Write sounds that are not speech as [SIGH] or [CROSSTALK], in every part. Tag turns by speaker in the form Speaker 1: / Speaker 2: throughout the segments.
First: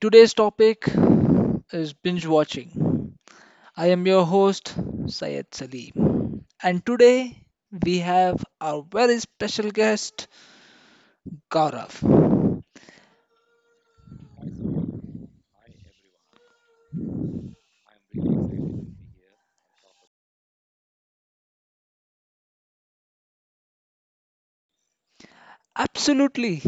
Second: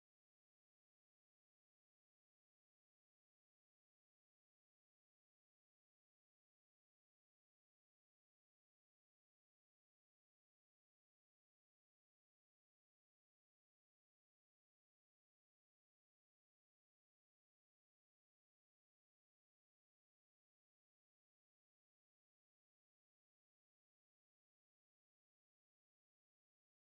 Speaker 1: Today's topic is binge watching. I am your host Syed Salim. And today we have our very special guest Gaurav. Absolutely.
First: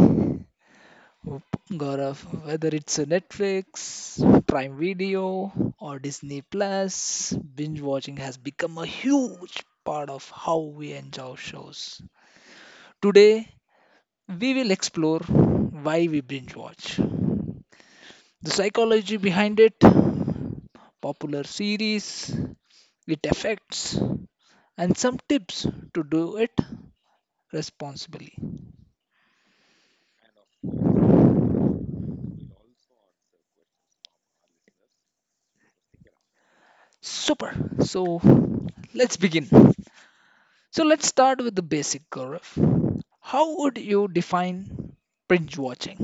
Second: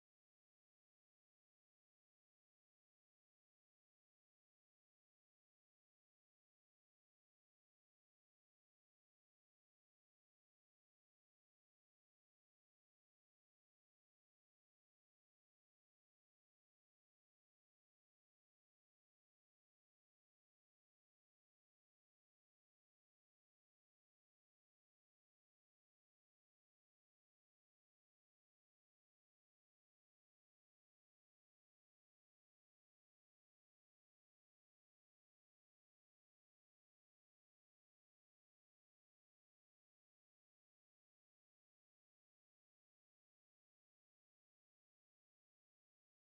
Speaker 1: Gaurav, whether it's a Netflix, Prime Video, or Disney Plus, binge watching has become a huge part of how we enjoy shows. Today, we will explore why we binge watch, the psychology behind it, popular series, it affects, and some tips to do it responsibly. Super! So let's begin. So let's start with the basic, Gaurav. How would you define binge watching?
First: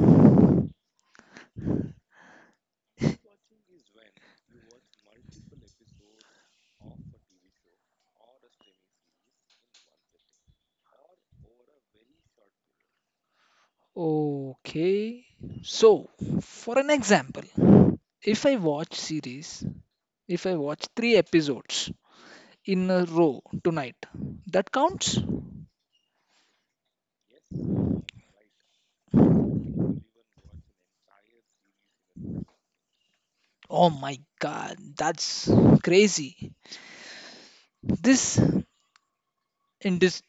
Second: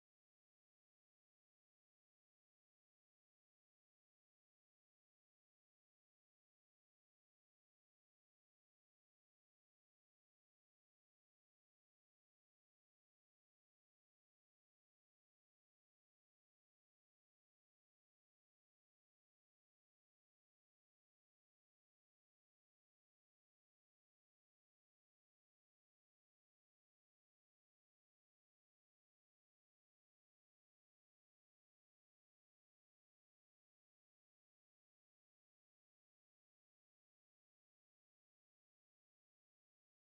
Speaker 1: Okay, so for an example, if I watch series, if I watch three episodes in a row tonight. That counts? Oh my god, that's crazy. This in this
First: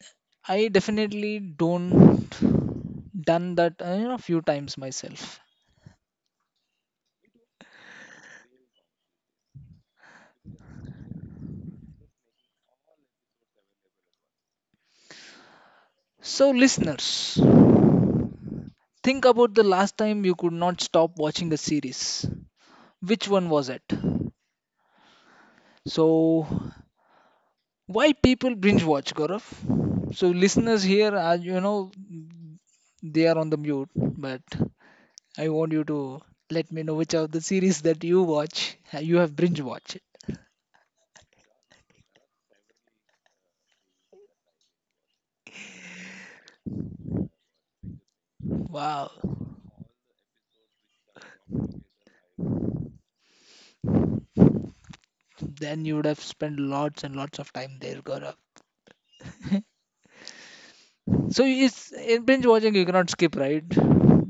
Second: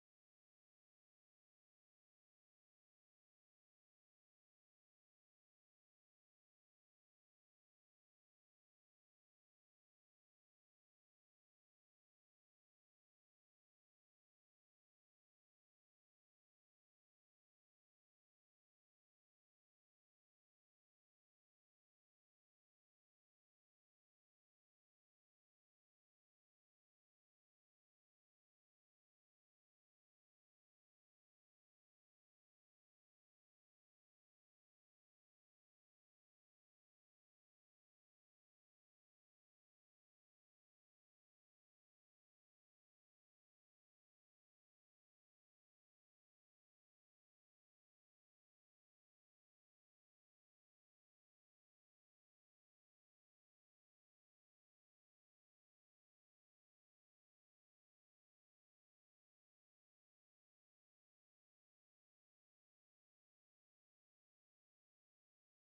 Speaker 1: I definitely don't done that few times myself. So listeners, think about the last time you could not stop watching a series. Which one was it? So why people binge watch, Gaurav? So listeners here are they are on the mute, but I want you to let me know which of the series that you watch, you have binge watched. Wow. Then you would have spent lots and lots of time there, Gaurav. So it's in binge watching you cannot skip, right?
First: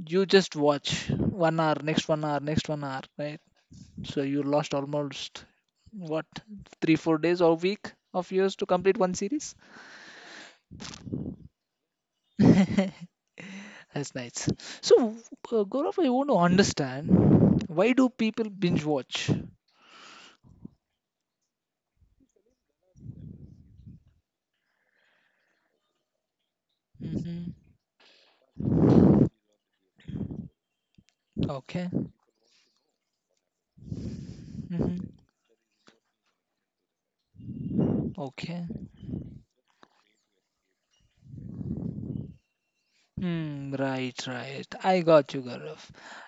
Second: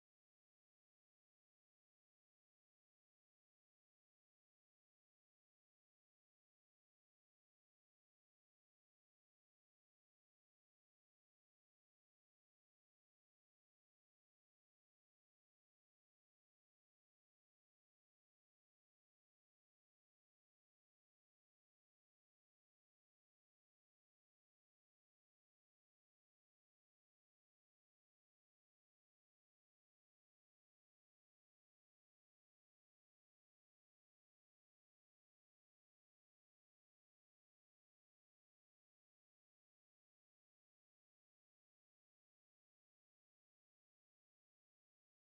Speaker 1: You just watch 1 hour, next 1 hour, next 1 hour, right? So you lost almost what 3, 4 days or week of yours to complete one series. [LAUGHS] That's nice. So Gaurav, I want to understand why do people binge watch? Hmm. Okay. Mm-hmm. Okay. Hmm. Right. Right. I got you, Gaurav.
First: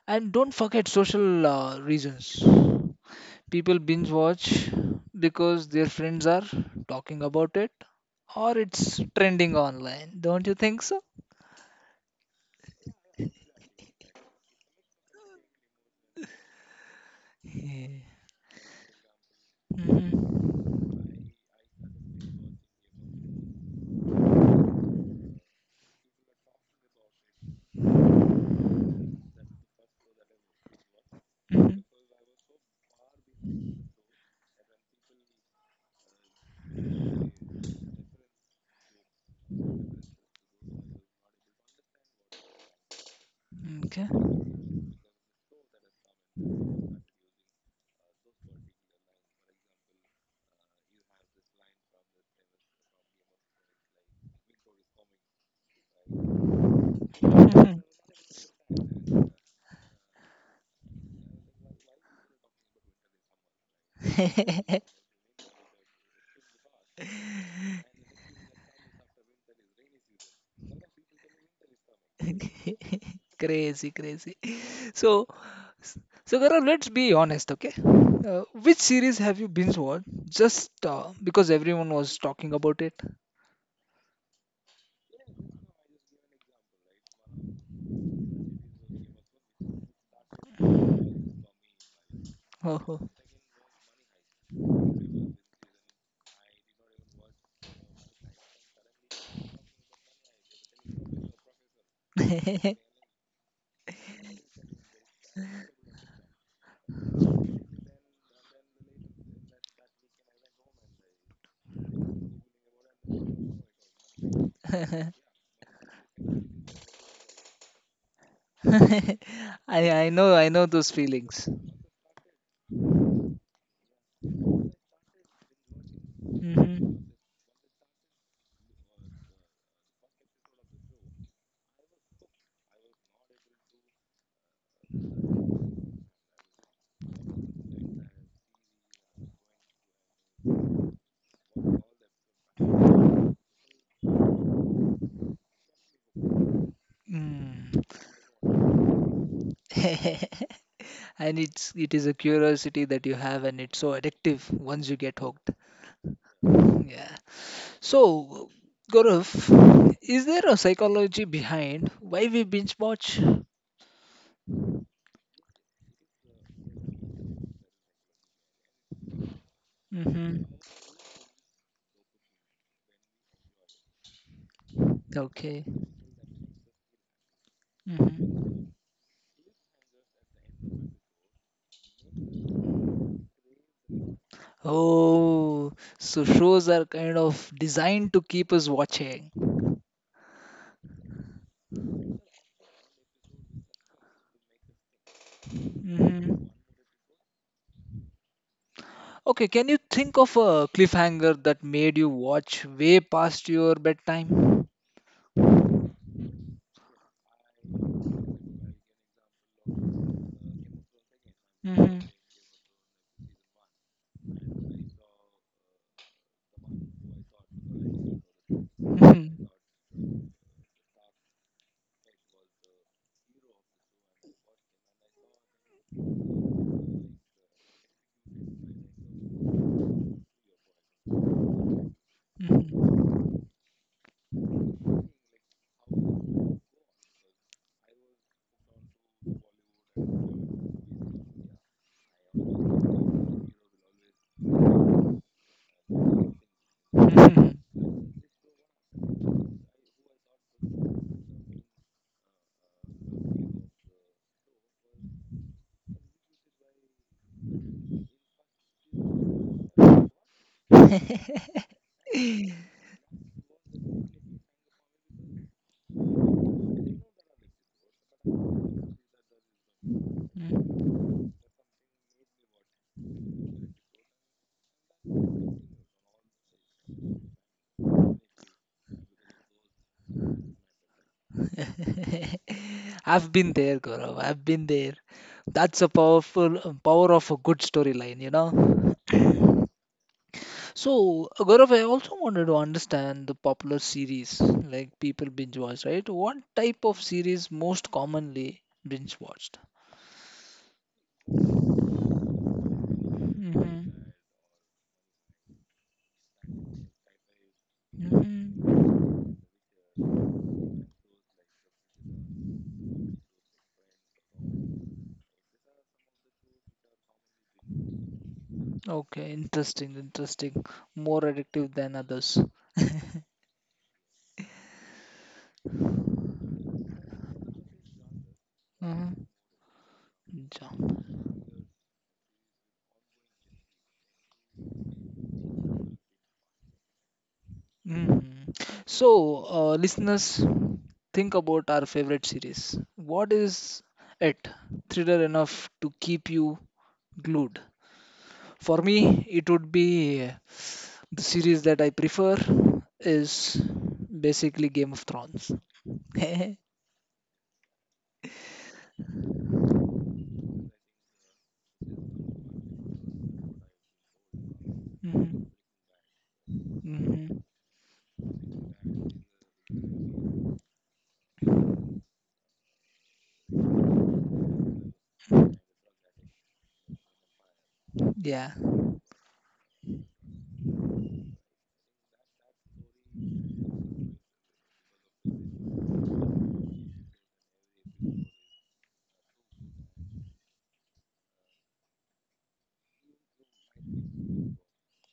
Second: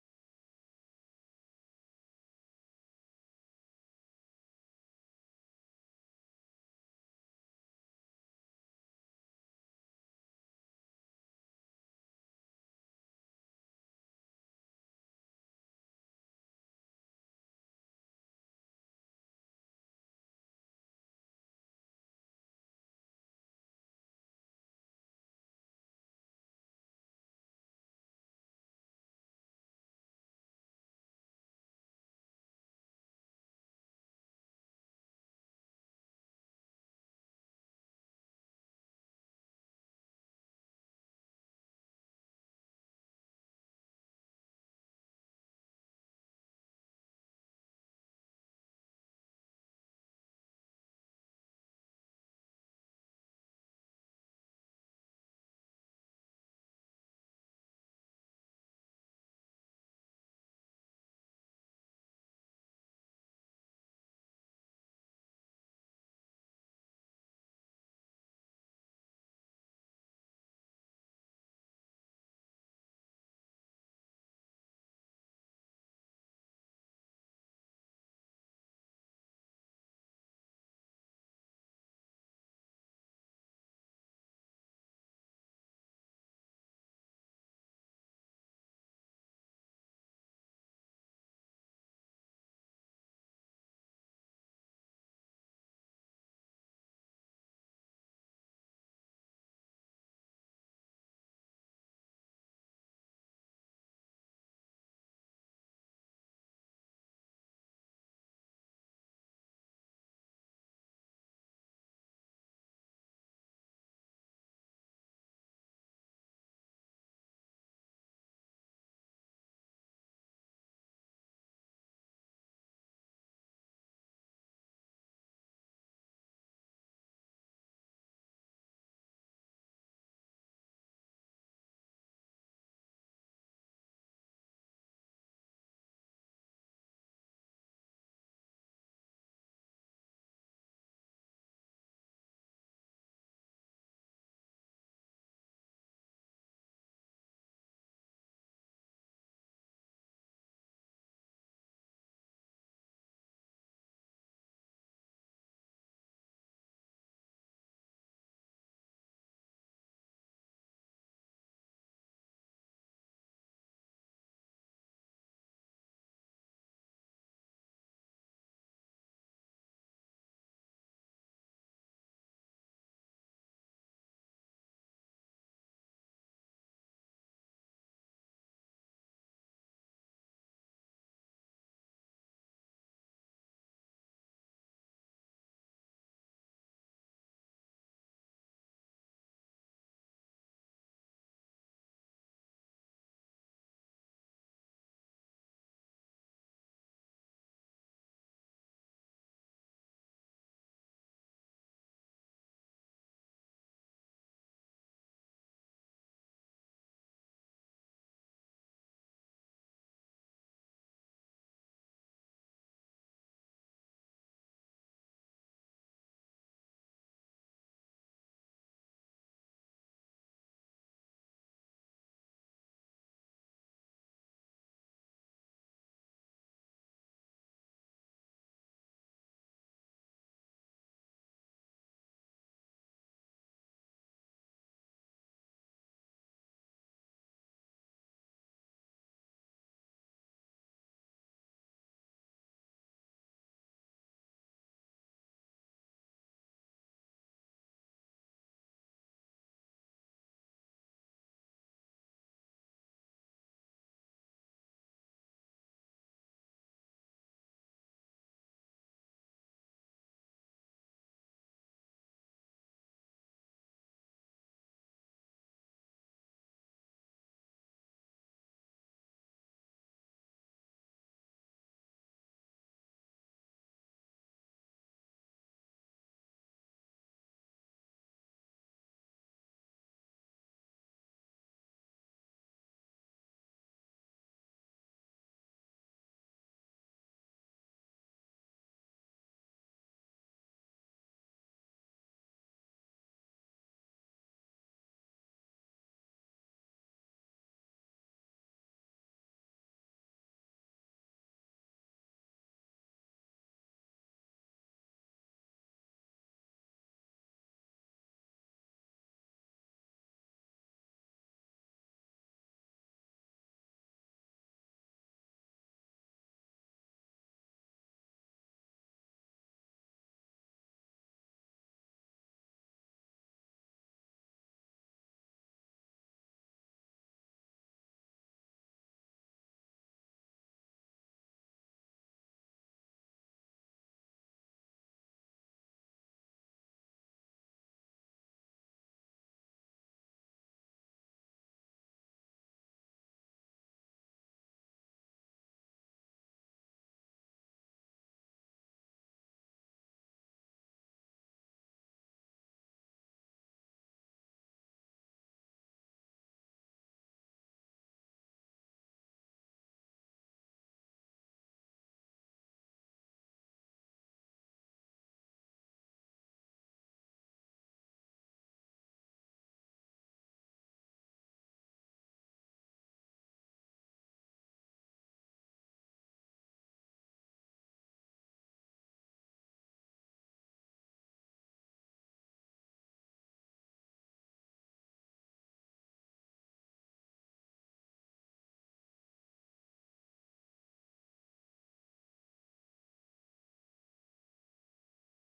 Speaker 1: And don't forget social reasons. People binge watch because their friends are talking about it, or it's trending online. Don't you think so? Mm-hmm. Mm-hmm. Okay. [LAUGHS] Crazy, crazy. So, so, Gaurav, let's be honest, okay? Which series have you binge watched just because everyone was talking about it? [LAUGHS] Oh. [LAUGHS] [LAUGHS] I know I know those feelings. Hmm. Mm. [LAUGHS] and it is a curiosity that you have, and it's so addictive once you get hooked. Yeah. So, Gaurav, is there a psychology behind why we binge watch? Mm-hmm. Okay. Mm-hmm. Oh, so shows are kind of designed to keep us watching. Mm-hmm. Okay, can you think of a cliffhanger that made you watch way past your bedtime? Hmm. Hmm. Hmm. [LAUGHS] I've been there, Gaurav. I've been there. That's a powerful power of a good storyline. So, Gaurav, I also wanted to understand the popular series like people binge watch, right? What type of series most commonly binge watched? Hmm. Hmm. Okay, interesting, interesting. More addictive than others. Uh, yeah. Mhm. So, listeners, think about our favorite series. What is it? Thriller enough to keep you glued. For me, it would be the series that I prefer is basically Game of Thrones. [LAUGHS] Mhm. Mhm. Yeah.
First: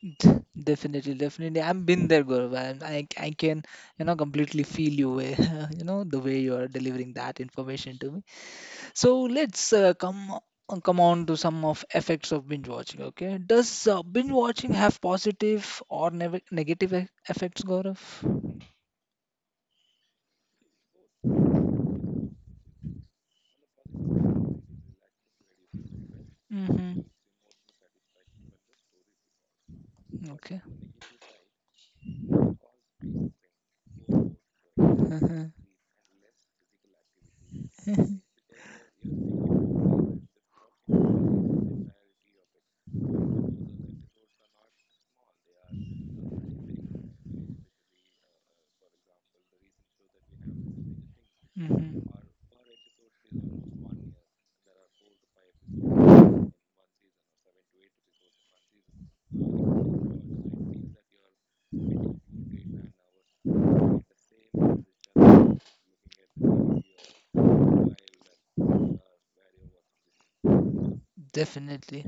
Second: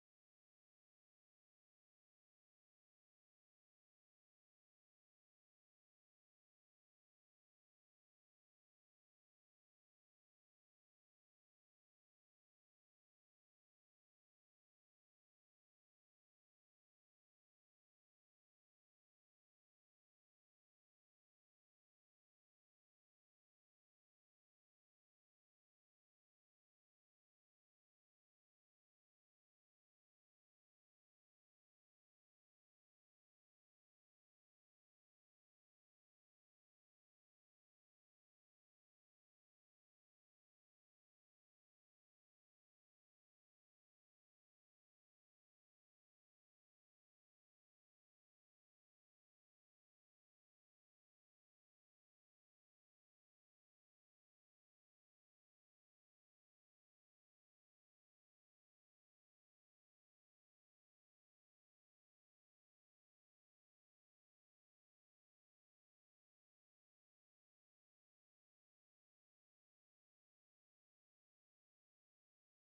Speaker 1: [LAUGHS] Definitely, definitely. I've been there, Gaurav, and I can, completely feel you way, [LAUGHS] the way you are delivering that information to me. So let's come on to some of effects of binge watching. Okay, does binge watching have positive or negative effects, Gaurav? Mm-hmm. Okay. [LAUGHS] hmm. Definitely.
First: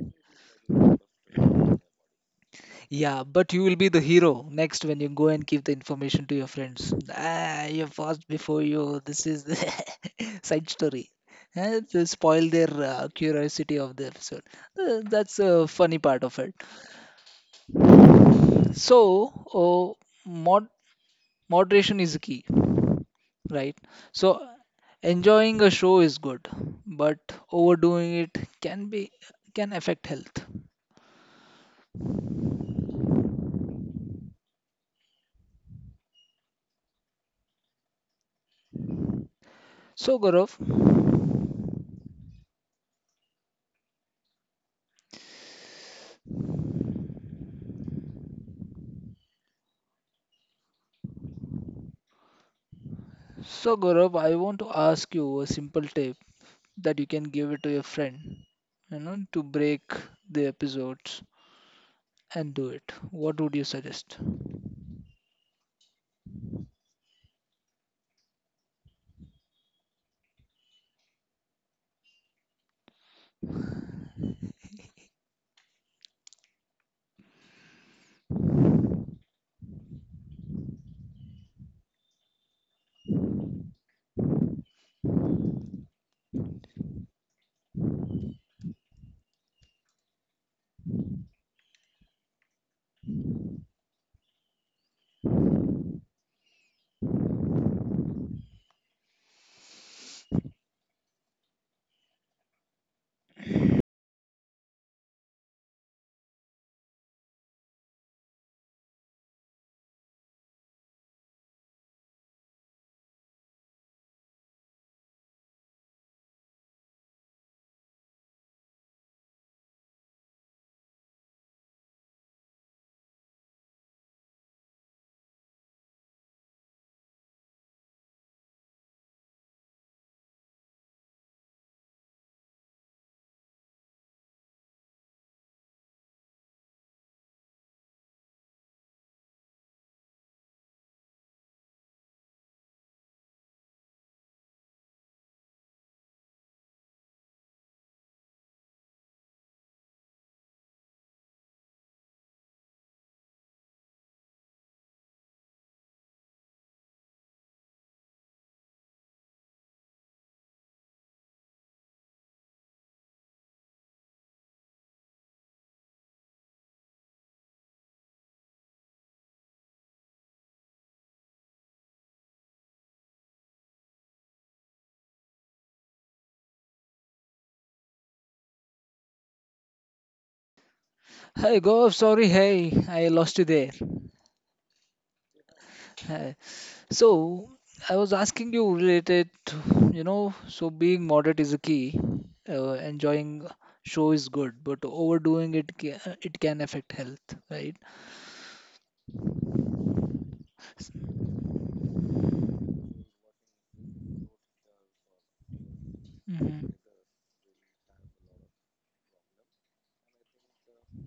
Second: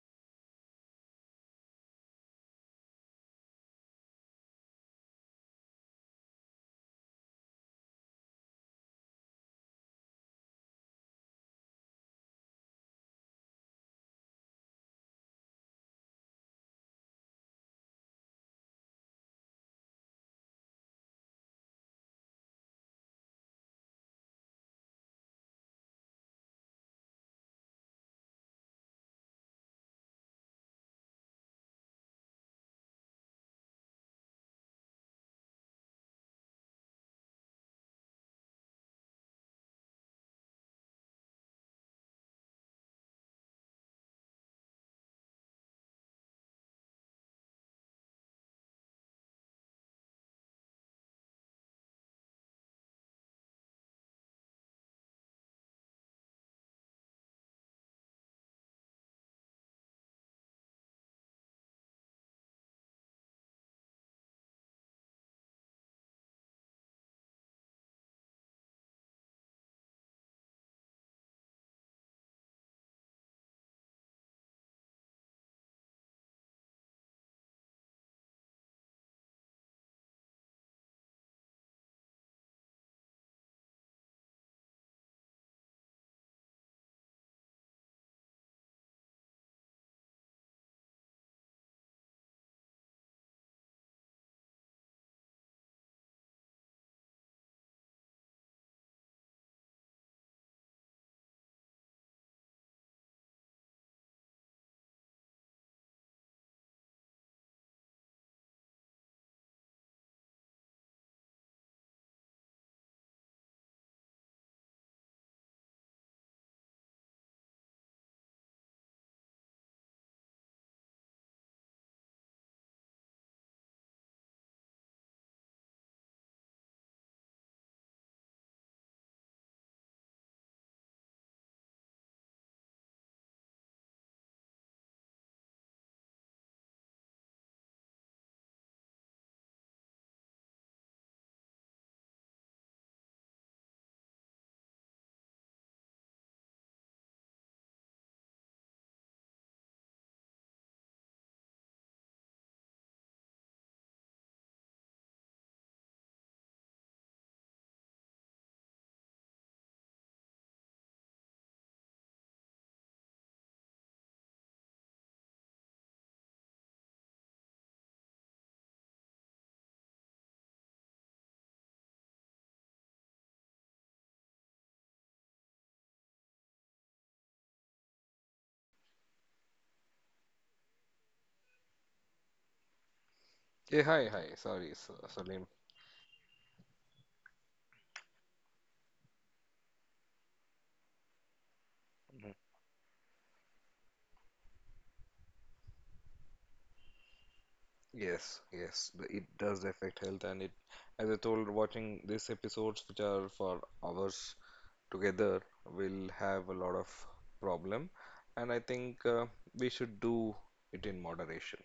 Speaker 1: Yeah, but you will be the hero next when you go and give the information to your friends. Ah, you boss before you. This is the [LAUGHS] side story. To spoil their curiosity of the episode. That's a funny part of it. So, mod moderation is key, right? So, enjoying a show is good, but overdoing it can affect health. So, Gaurav, so, Gaurav, I want to ask you a simple tip that you can give it to your friend, to break the episodes and do it. What would you suggest? Hey, Gaurav, sorry, hey, I
Speaker 2: Yeah,
Speaker 1: lost you
Speaker 2: hi,
Speaker 1: there.
Speaker 2: hi. Sorry, Salim.
Speaker 1: Hey. So, I was asking you related, so being moderate is a
Speaker 2: Mhm.
Speaker 1: key. Enjoying show is good, but overdoing it it can affect health, right?
Speaker 2: Yes, yes, it does affect health, and it, as I told, watching these episodes, which are for hours together, will have a lot of
Speaker 1: Hmm.
Speaker 2: problem, and I think we should do it in moderation.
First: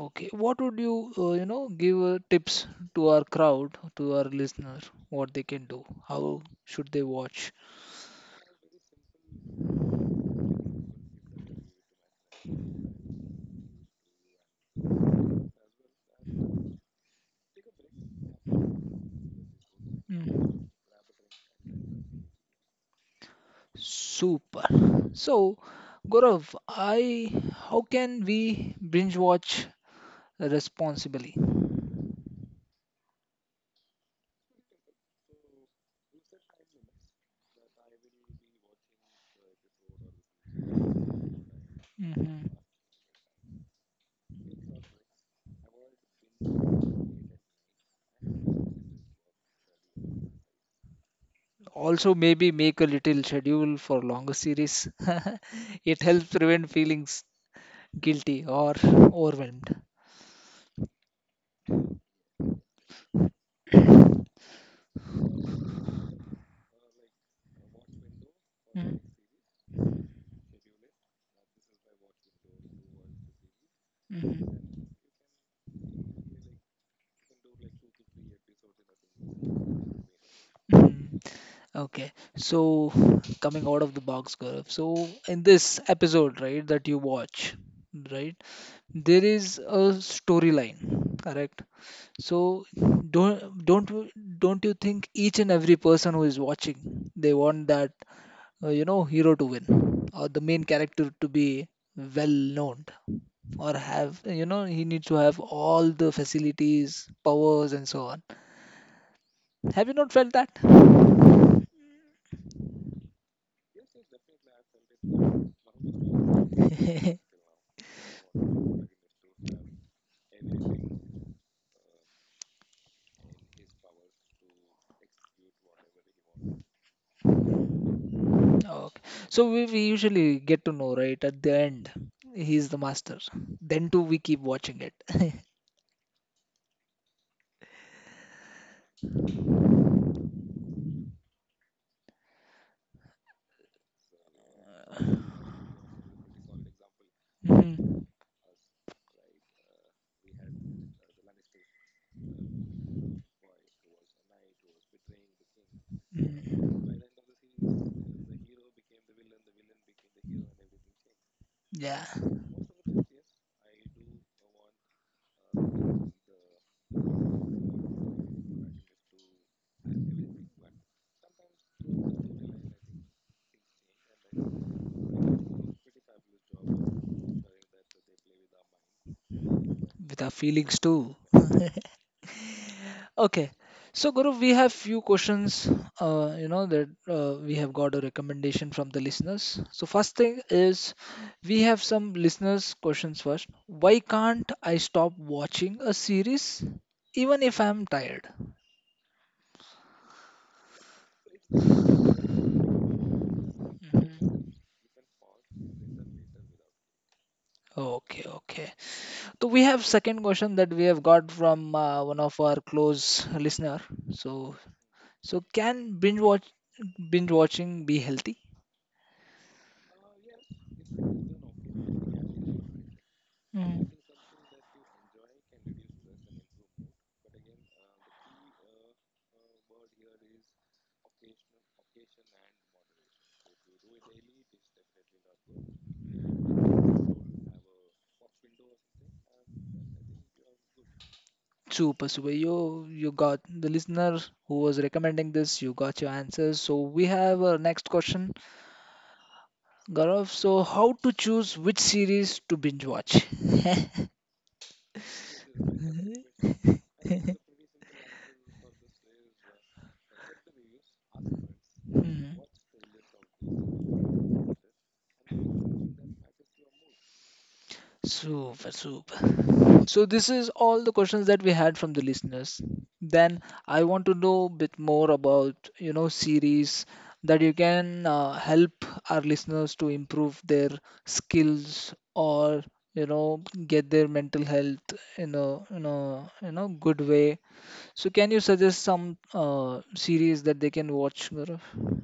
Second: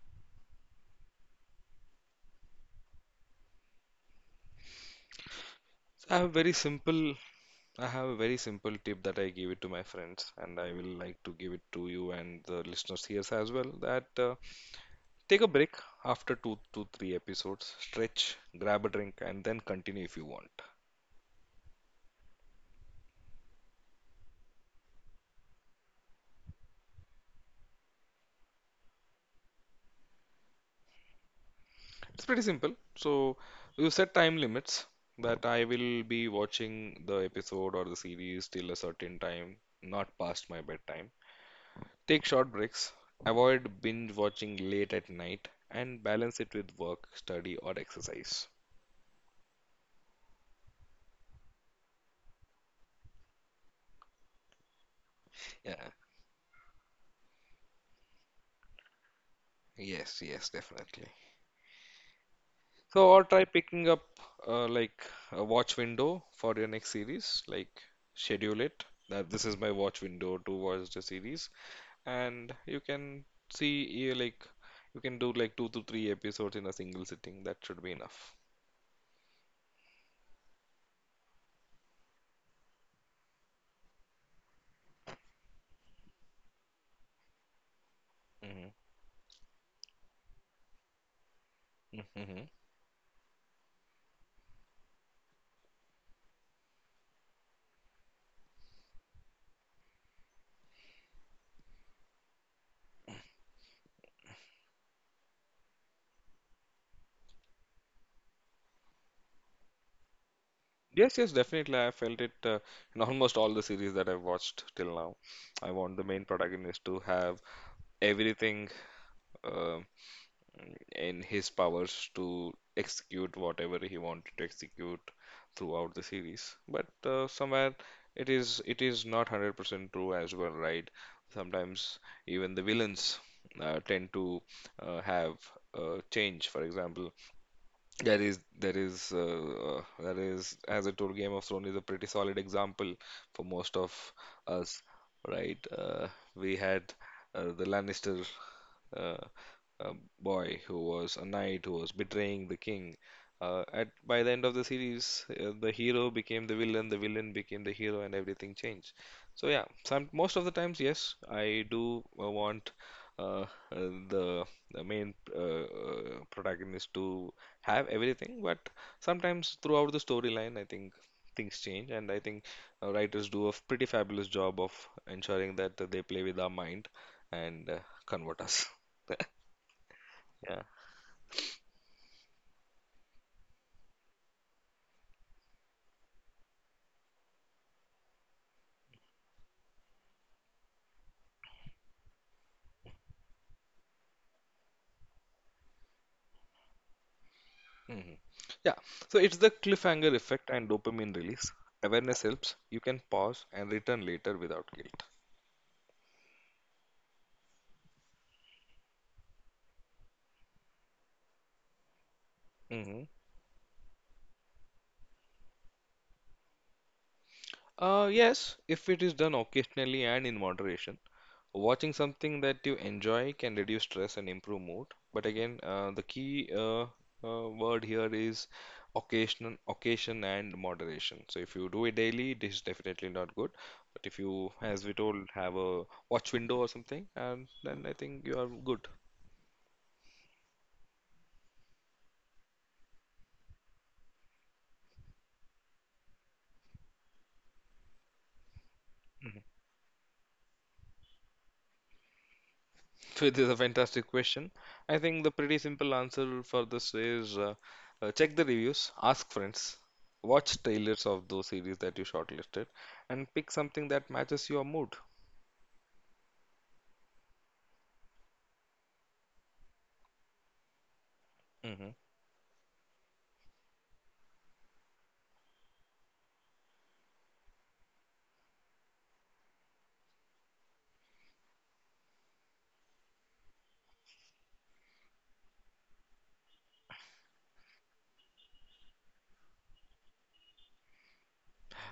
Speaker 1: Okay, what would you, give tips to our crowd, to our listener, what they can do,
Speaker 2: So I have
Speaker 1: how
Speaker 2: very
Speaker 1: should they
Speaker 2: simple
Speaker 1: watch?
Speaker 2: I have a very simple tip that I give it to my friends and I will like to give it to you and the listeners here as well that take a break after two to three episodes, stretch, grab a drink and then continue if you want.
Speaker 1: Mm. Super. So, Gaurav, how can we binge watch responsibly?
Speaker 2: It's pretty simple. So you set time limits that I will be watching the episode or the series till a certain time, not past my bedtime.
Speaker 1: Hmm.
Speaker 2: Take short breaks, avoid binge watching late at night, and balance it with work, study, or exercise.
Speaker 1: Also, maybe make a little schedule for longer series. [LAUGHS] It helps
Speaker 2: Yeah,
Speaker 1: prevent feelings guilty or overwhelmed.
Speaker 2: yes, yes, definitely. So, or try picking up like a watch window for your next series, like schedule it. That this is my watch window to watch the series, and
Speaker 1: Mm-hmm.
Speaker 2: you can do like two to three episodes in a single sitting. That should be enough.
Speaker 1: Mhm. Okay, so coming out of the box, Gaurav. So in this episode, right, that you watch, right, there is a storyline, correct?
Speaker 2: Hmm.
Speaker 1: So
Speaker 2: [LAUGHS]
Speaker 1: don't don't you- don't you think each and every person who is watching, they want that hero to win or the main character to be well known or have he needs to have all the facilities, powers, and so on. Have you not felt that?
Speaker 2: Yes, yes, definitely. I felt it in almost all the series that I've watched till now. I want the main protagonist to have everything uh, in his powers to execute whatever he wanted to execute throughout the series. But somewhere it
Speaker 1: Okay.
Speaker 2: is it
Speaker 1: So we,
Speaker 2: is
Speaker 1: we
Speaker 2: not
Speaker 1: usually
Speaker 2: 100%
Speaker 1: get to
Speaker 2: true
Speaker 1: know,
Speaker 2: as well,
Speaker 1: right, at the
Speaker 2: right?
Speaker 1: end,
Speaker 2: Sometimes
Speaker 1: he's the master.
Speaker 2: even the villains
Speaker 1: Then too, we keep
Speaker 2: tend
Speaker 1: watching it.
Speaker 2: to
Speaker 1: [LAUGHS]
Speaker 2: have change. For example, that is that is uh, uh, that is, as I told, Game of Thrones is a pretty solid example for most of us, right? We had
Speaker 1: Mhm.
Speaker 2: the Lannister uh, uh, boy who was a knight who was betraying the king, at by the end of the series, the
Speaker 1: Mhm.
Speaker 2: hero became the villain became the hero, and everything changed. So yeah, some most of the times,
Speaker 1: Yeah,
Speaker 2: yes, I do want uh, uh, the the main protagonist to have everything, but sometimes throughout the storyline, I think things change, and I think writers do a pretty fabulous job of ensuring that they play with our mind and convert us.
Speaker 1: with our
Speaker 2: [LAUGHS]
Speaker 1: feelings too.
Speaker 2: Yeah.
Speaker 1: Okay. So Guru, we have few questions, that we have got a recommendation from the listeners. So first thing is, we have some listeners' questions first. Why can't I stop watching a series even if I'm tired?
Speaker 2: Mhm. Yeah, so it's the cliffhanger effect and dopamine release. Awareness helps. You can pause and return later without guilt.
Speaker 1: Okay, okay. So we have second question that we have got from one of our close listener. So
Speaker 2: Hmm.
Speaker 1: so, can binge watching be healthy?
Speaker 2: Yes, if it is done occasionally and in moderation. Watching
Speaker 1: Mm.
Speaker 2: something that you enjoy can reduce stress and improve mood. But again, the key word here is occasion and moderation. So if you do it daily, this is definitely not good. But if you, as we told, have a watch window or something, and then I think you are good.
Speaker 1: Super, super. You got the listener who was recommending this. You got your answers. So we have our next question, Gaurav. So how to choose which series to binge watch?
Speaker 2: Which is a fantastic question. I think the pretty simple answer for this is check the reviews, ask friends, watch trailers
Speaker 1: Hmm.
Speaker 2: of those series that you shortlisted, and pick something that matches your mood.
Speaker 1: Super, super. So this is all the questions that we had from the
Speaker 2: Mm-hmm.
Speaker 1: listeners. Then I want to know a bit more about, series that you can help our listeners to improve their skills or, get their mental health in a, good way. So can you suggest some series that they can watch? Gaurav?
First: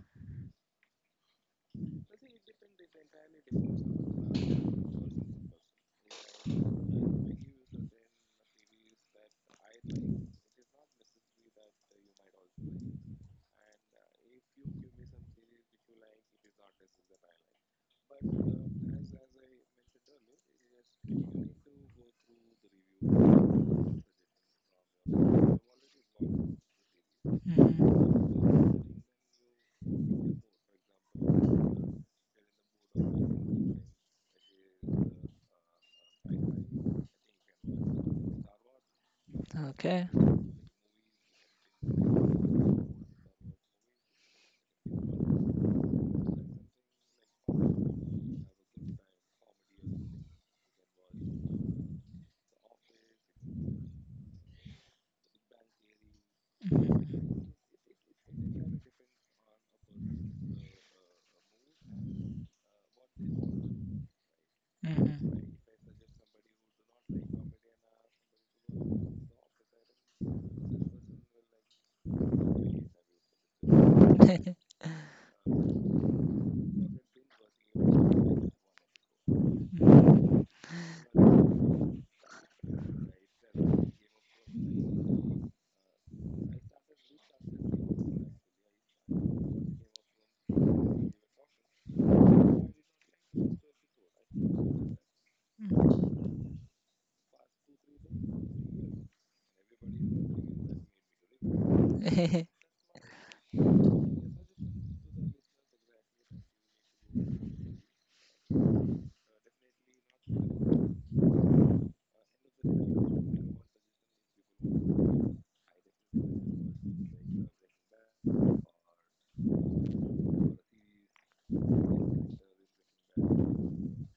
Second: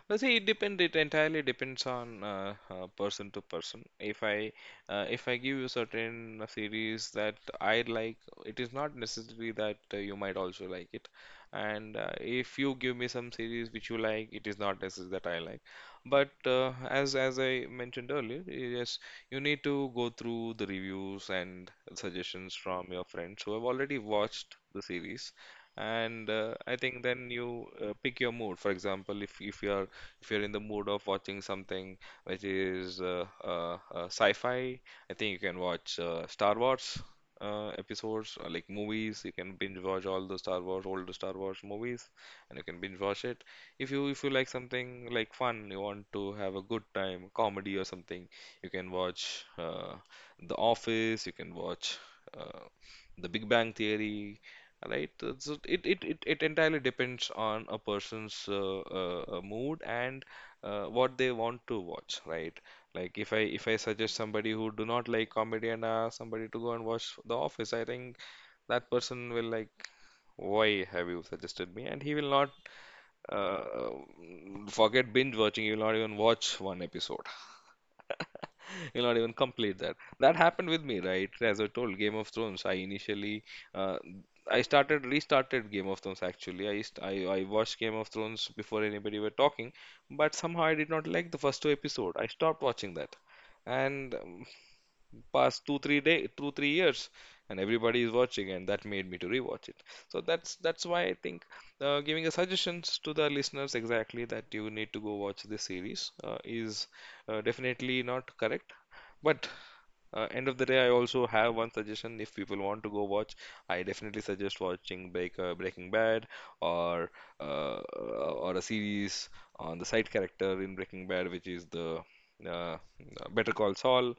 Speaker 2: Well, see, It entirely depends on person to person. If I give you certain series that I like, it is not necessary that you might also like it. And if you give me some series which you like, it is not necessary that I like. But as I mentioned earlier, yes, you need to go through the reviews and suggestions from your friends who have already watched the series. And I think
Speaker 1: Mhm.
Speaker 2: then you pick your mood. For example, if you're in the mood of watching something which is sci-fi, I think you can watch Star Wars episodes, like
Speaker 1: Okay.
Speaker 2: movies. You can binge watch all the Star Wars, old Star Wars movies, and you can binge watch it. If you like something like fun, you want to have a good time, comedy or something, you can watch The Office. You can watch uh, The Big Bang Theory, right? So it it it,
Speaker 1: Mm-hmm.
Speaker 2: it entirely depends on a person's mood and what they want to watch, right? Like if I suggest
Speaker 1: Hmm.
Speaker 2: somebody who do not like comedy and ask somebody to go and watch The Office, I think that person will like, why have you suggested me? And he will not
Speaker 1: [LAUGHS]
Speaker 2: forget binge watching. He will not even watch one episode. [LAUGHS] [LAUGHS] You'll not even complete that. That happened with me, right? As I told, Game of Thrones. Uh, I started restarted Game of Thrones actually. I, used, I watched Game of Thrones before anybody were talking, but somehow I did not like the first two episode. I stopped watching that, and past 2 3 years, and everybody is watching, and that made me to rewatch it. So that's why I think giving a suggestions to the listeners exactly that you need to go watch this series is definitely not correct, but end of the day, I also have one suggestion. If people want to go watch, I definitely suggest watching Breaking Bad, or uh, a series on the side character in Breaking Bad, which is the uh, Better Call Saul.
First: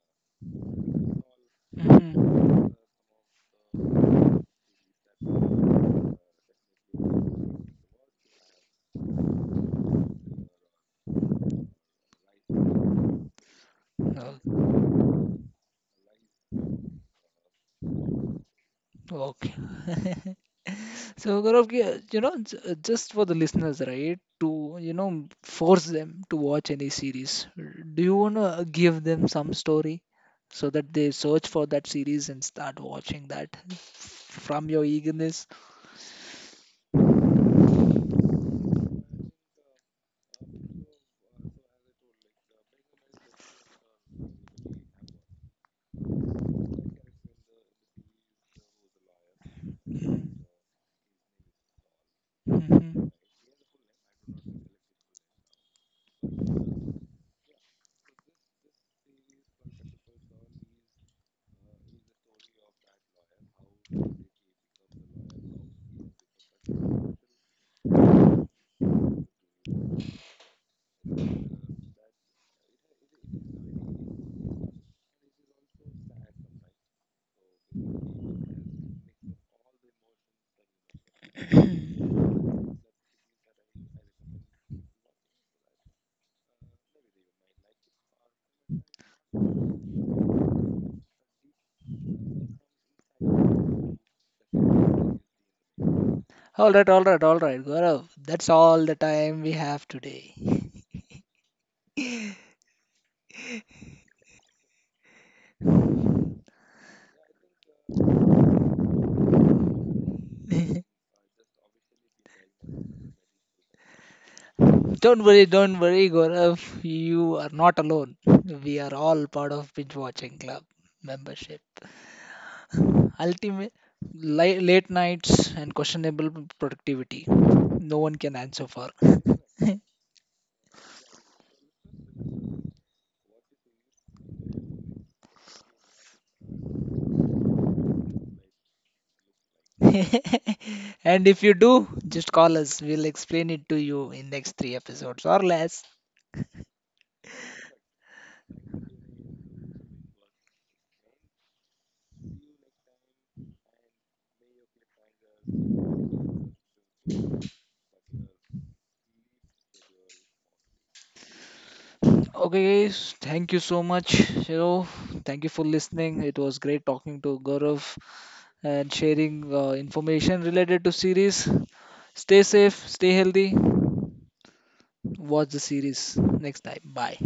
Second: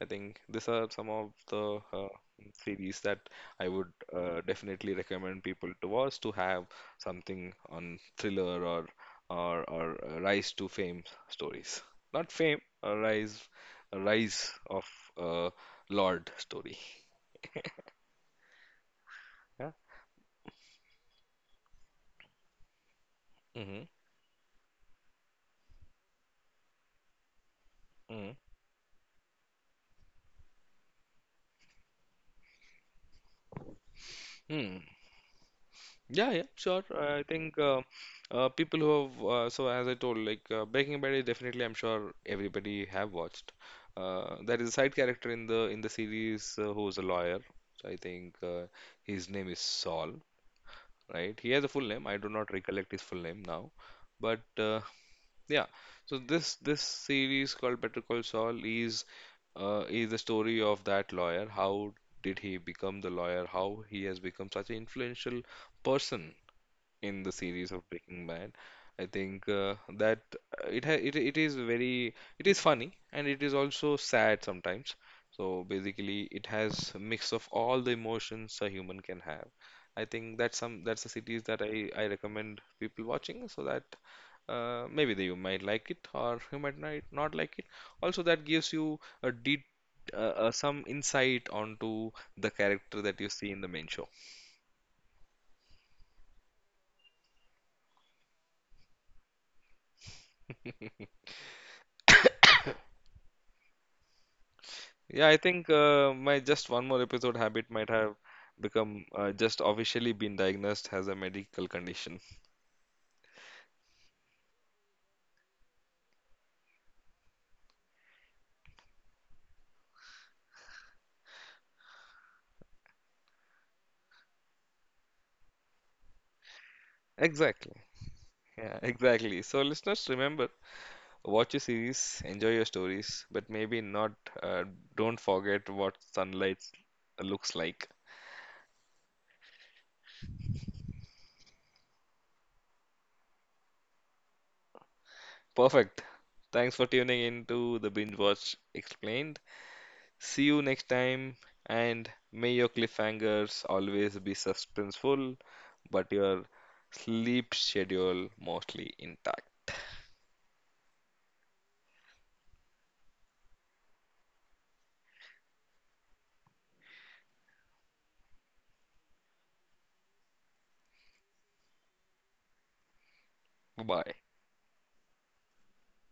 Speaker 2: I think these are some of the
Speaker 1: Mhm.
Speaker 2: series that I would definitely recommend people to watch to have something on thriller, or rise to fame stories. Not fame, rise
Speaker 1: Oh,
Speaker 2: Rise of uh, Lord story.
Speaker 1: okay.
Speaker 2: Yeah.
Speaker 1: So, Gaurav, yeah, just for the listeners,
Speaker 2: Mm-hmm.
Speaker 1: right, to, force them to watch any series, do you want
Speaker 2: Mm-hmm.
Speaker 1: to give them some story so that they search for that series and start watching that from your
Speaker 2: Hmm.
Speaker 1: eagerness?
Speaker 2: Yeah, yeah, sure. I think people who have so as I told, like Breaking Bad is definitely, I'm sure everybody have watched. There is a side character in the series who's a lawyer. So I think his name is Saul, right? He has a full name. I do not
Speaker 1: Mhm.
Speaker 2: recollect his full name now, but yeah. So this series called Better Call Saul is the story of that lawyer. How did he become the lawyer? How he has become such an influential person in the series of Breaking Bad. I think that uh, it ha it it is very it is funny, and it is also sad sometimes. So basically, it has a mix of all the emotions a human can have. I think that's the cities that I recommend people watching, so that maybe you might like it, or you might not like it. Also, that gives you a deep uh, some insight onto the character that you see in the main show.
Speaker 1: All right, all right, all right, Gaurav. That's all the time we have today.
Speaker 2: Yeah, I think my just one more episode habit might have become just officially been diagnosed as a medical condition.
Speaker 1: Don't worry, Gaurav. You are not alone. We are all part of Binge Watching Club membership. Ultimate late nights and questionable productivity. No one can
Speaker 2: Exactly.
Speaker 1: answer for. [LAUGHS]
Speaker 2: Yeah, [LAUGHS] exactly. So, listeners, remember, watch your series, enjoy your stories, but maybe not. Uh, don't forget what sunlight looks like.
Speaker 1: And if you do, just call us. We'll explain it to you in next three episodes or less.
Speaker 2: Perfect. Thanks for tuning in to the Binge Watch Explained. See you next time, and may your cliffhangers always be suspenseful, but your sleep schedule mostly intact.
Speaker 1: Okay, guys, thank you so much. You know, thank you for listening. It was great talking to Gaurav and sharing information related to series. Stay safe, stay healthy.
Speaker 2: Bye bye.
Speaker 1: Watch the series next time. Bye.